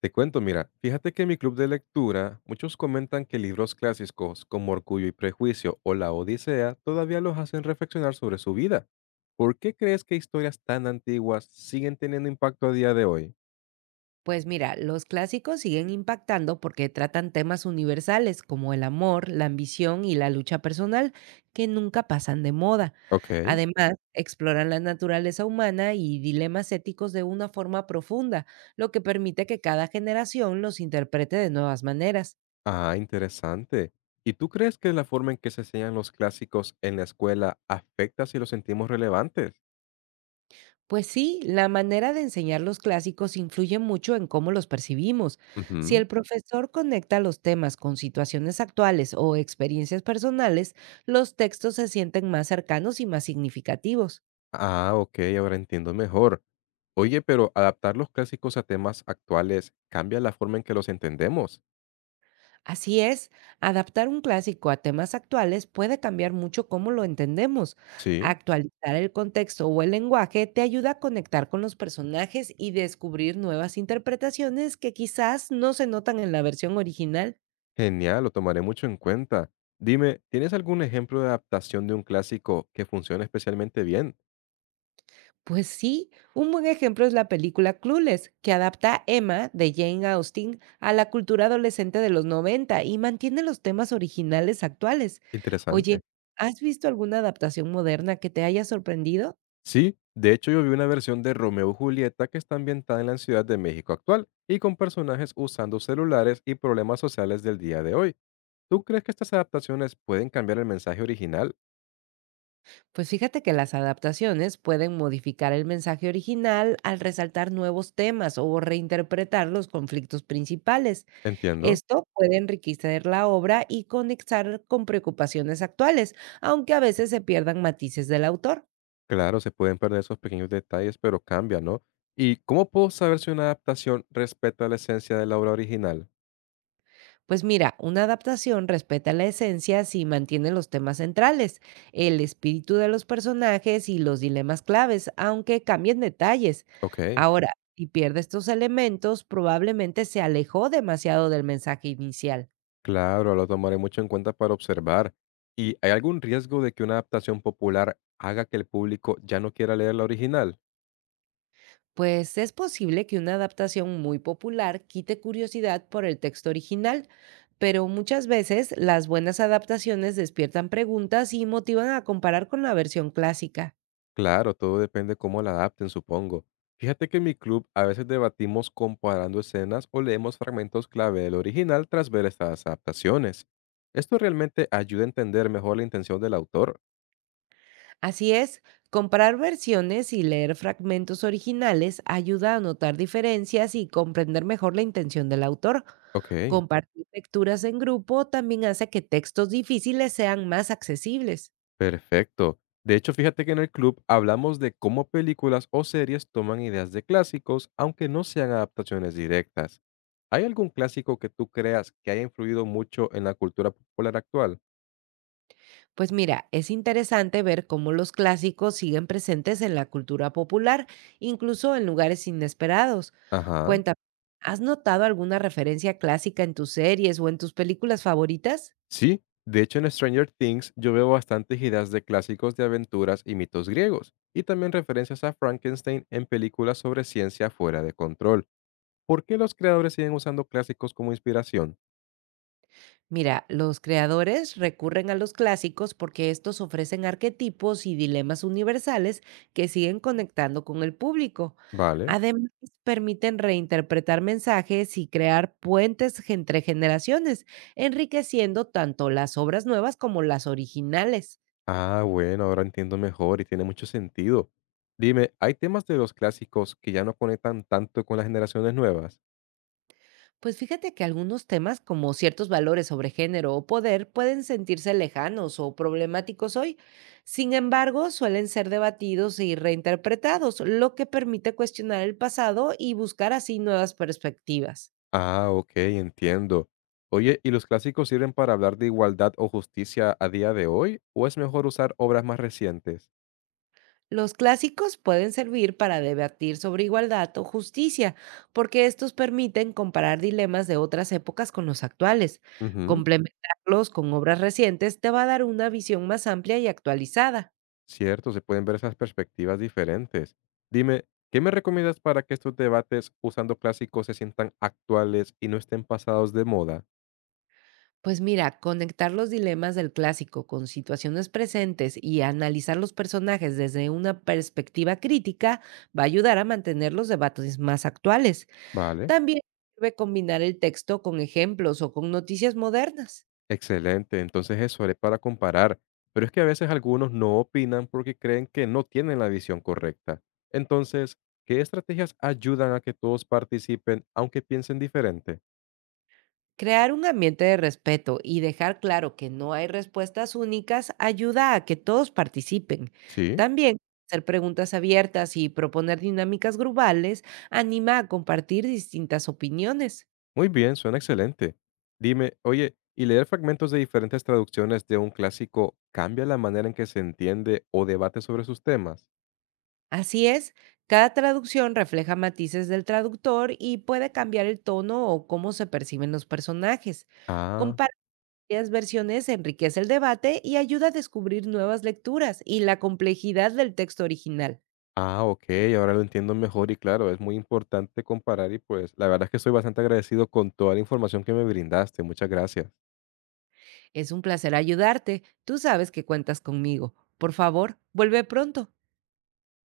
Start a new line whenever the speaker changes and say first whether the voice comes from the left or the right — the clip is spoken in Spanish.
left: Te cuento, mira, fíjate que en mi club de lectura muchos comentan que libros clásicos como Orgullo y Prejuicio o La Odisea todavía los hacen reflexionar sobre su vida. ¿Por qué crees que historias tan antiguas siguen teniendo impacto a día de hoy?
right: Pues mira, los clásicos siguen impactando porque tratan temas universales como el amor, la ambición y la lucha personal, que nunca pasan de moda.
left: Ok.
right: Además, exploran la naturaleza humana y dilemas éticos de una forma profunda, lo que permite que cada generación los interprete de nuevas maneras.
left: Ah, interesante. ¿Y tú crees que la forma en que se enseñan los clásicos en la escuela afecta si los sentimos relevantes?
right: Pues sí, la manera de enseñar los clásicos influye mucho en cómo los percibimos. Si
left: Ujú.
right: el profesor conecta los temas con situaciones actuales o experiencias personales, los textos se sienten más cercanos y más significativos.
left: Ah, ok, ahora entiendo mejor. Oye, pero adaptar los clásicos a temas actuales cambia la forma en que los entendemos.
right: Así es, adaptar un clásico a temas actuales puede cambiar mucho cómo lo entendemos.
left: Sí,
right: Actualizar el contexto o el lenguaje te ayuda a conectar con los personajes y descubrir nuevas interpretaciones que quizás no se notan en la versión original.
left: genial, lo tomaré mucho en cuenta. Dime, ¿tienes algún ejemplo de adaptación de un clásico que funcione especialmente bien?
right: Pues sí, un buen ejemplo es la película Clueless, que adapta a Emma de Jane Austen a la cultura adolescente de los 90 y mantiene los temas originales actuales.
left: Interesante.
right: Oye, ¿has visto alguna adaptación moderna que te haya sorprendido?
left: Sí, de hecho yo vi una versión de Romeo y Julieta que está ambientada en la Ciudad de México actual y con personajes usando celulares y problemas sociales del día de hoy. ¿Tú crees que estas adaptaciones pueden cambiar el mensaje original?
right: Pues fíjate que las adaptaciones pueden modificar el mensaje original al resaltar nuevos temas o reinterpretar los conflictos principales.
left: Entiendo.
right: Esto puede enriquecer la obra y conectar con preocupaciones actuales, aunque a veces se pierdan matices del autor.
left: Claro, se pueden perder esos pequeños detalles, pero cambia, ¿no? ¿Y cómo puedo saber si una adaptación respeta la esencia de la obra original?
right: Pues mira, una adaptación respeta la esencia si mantiene los temas centrales, el espíritu de los personajes y los dilemas claves, aunque cambien detalles.
left: Ok.
right: Ahora, si pierde estos elementos, probablemente se alejó demasiado del mensaje inicial.
left: Claro, lo tomaré mucho en cuenta para observar. ¿Y hay algún riesgo de que una adaptación popular haga que el público ya no quiera leer la original?
right: Pues es posible que una adaptación muy popular quite curiosidad por el texto original, pero muchas veces las buenas adaptaciones despiertan preguntas y motivan a comparar con la versión clásica.
left: Claro, todo depende cómo la adapten, supongo. Fíjate que en mi club a veces debatimos comparando escenas o leemos fragmentos clave del original tras ver estas adaptaciones. Esto realmente ayuda a entender mejor la intención del autor.
right: Así es, comparar versiones y leer fragmentos originales ayuda a notar diferencias y comprender mejor la intención del autor.
left: Ok.
right: Compartir lecturas en grupo también hace que textos difíciles sean más accesibles.
left: Perfecto. De hecho, fíjate que en el club hablamos de cómo películas o series toman ideas de clásicos, aunque no sean adaptaciones directas. ¿Hay algún clásico que tú creas que haya influido mucho en la cultura popular actual?
right: Pues mira, es interesante ver cómo los clásicos siguen presentes en la cultura popular, incluso en lugares inesperados.
left: Ajá.
right: Cuéntame, ¿has notado alguna referencia clásica en tus series o en tus películas favoritas?
left: Sí, de hecho en Stranger Things yo veo bastantes ideas de clásicos de aventuras y mitos griegos, y también referencias a Frankenstein en películas sobre ciencia fuera de control. ¿Por qué los creadores siguen usando clásicos como inspiración?
right: Mira, los creadores recurren a los clásicos porque estos ofrecen arquetipos y dilemas universales que siguen conectando con el público.
left: Vale.
right: Además, permiten reinterpretar mensajes y crear puentes entre generaciones, enriqueciendo tanto las obras nuevas como las originales.
left: Ah, bueno, ahora entiendo mejor y tiene mucho sentido. Dime, ¿hay temas de los clásicos que ya no conectan tanto con las generaciones nuevas?
right: Pues fíjate que algunos temas como ciertos valores sobre género o poder pueden sentirse lejanos o problemáticos hoy. Sin embargo, suelen ser debatidos y reinterpretados, lo que permite cuestionar el pasado y buscar así nuevas perspectivas.
left: Ah, ok, entiendo. Oye, ¿y los clásicos sirven para hablar de igualdad o justicia a día de hoy? ¿O es mejor usar obras más recientes?
right: Los clásicos pueden servir para debatir sobre igualdad o justicia, porque estos permiten comparar dilemas de otras épocas con los actuales.
left: Ujú,
right: Complementarlos con obras recientes te va a dar una visión más amplia y actualizada.
left: cierto, se pueden ver esas perspectivas diferentes. Dime, ¿qué me recomiendas para que estos debates usando clásicos se sientan actuales y no estén pasados de moda?
right: Pues mira, conectar los dilemas del clásico con situaciones presentes y analizar los personajes desde una perspectiva crítica va a ayudar a mantener los debates más actuales.
left: Vale.
right: También sirve combinar el texto con ejemplos o con noticias modernas.
left: Excelente, entonces eso haré para comparar, pero es que a veces algunos no opinan porque creen que no tienen la visión correcta. Entonces, ¿qué estrategias ayudan a que todos participen aunque piensen diferente?
right: Crear un ambiente de respeto y dejar claro que no hay respuestas únicas ayuda a que todos participen.
left: Sí,
right: También hacer preguntas abiertas y proponer dinámicas grupales anima a compartir distintas opiniones.
left: muy bien, suena excelente. Dime, oye, ¿y leer fragmentos de diferentes traducciones de un clásico cambia la manera en que se entiende o debate sobre sus temas?
right: Así es, cada traducción refleja matices del traductor y puede cambiar el tono o cómo se perciben los personajes.
left: Ah,
right: Comparar varias versiones enriquece el debate y ayuda a descubrir nuevas lecturas y la complejidad del texto original.
left: ah, ok, ahora lo entiendo mejor y claro, es muy importante comparar y pues la verdad es que estoy bastante agradecido con toda la información que me brindaste. Muchas gracias.
right: Es un placer ayudarte. Tú sabes que cuentas conmigo. Por favor, vuelve pronto.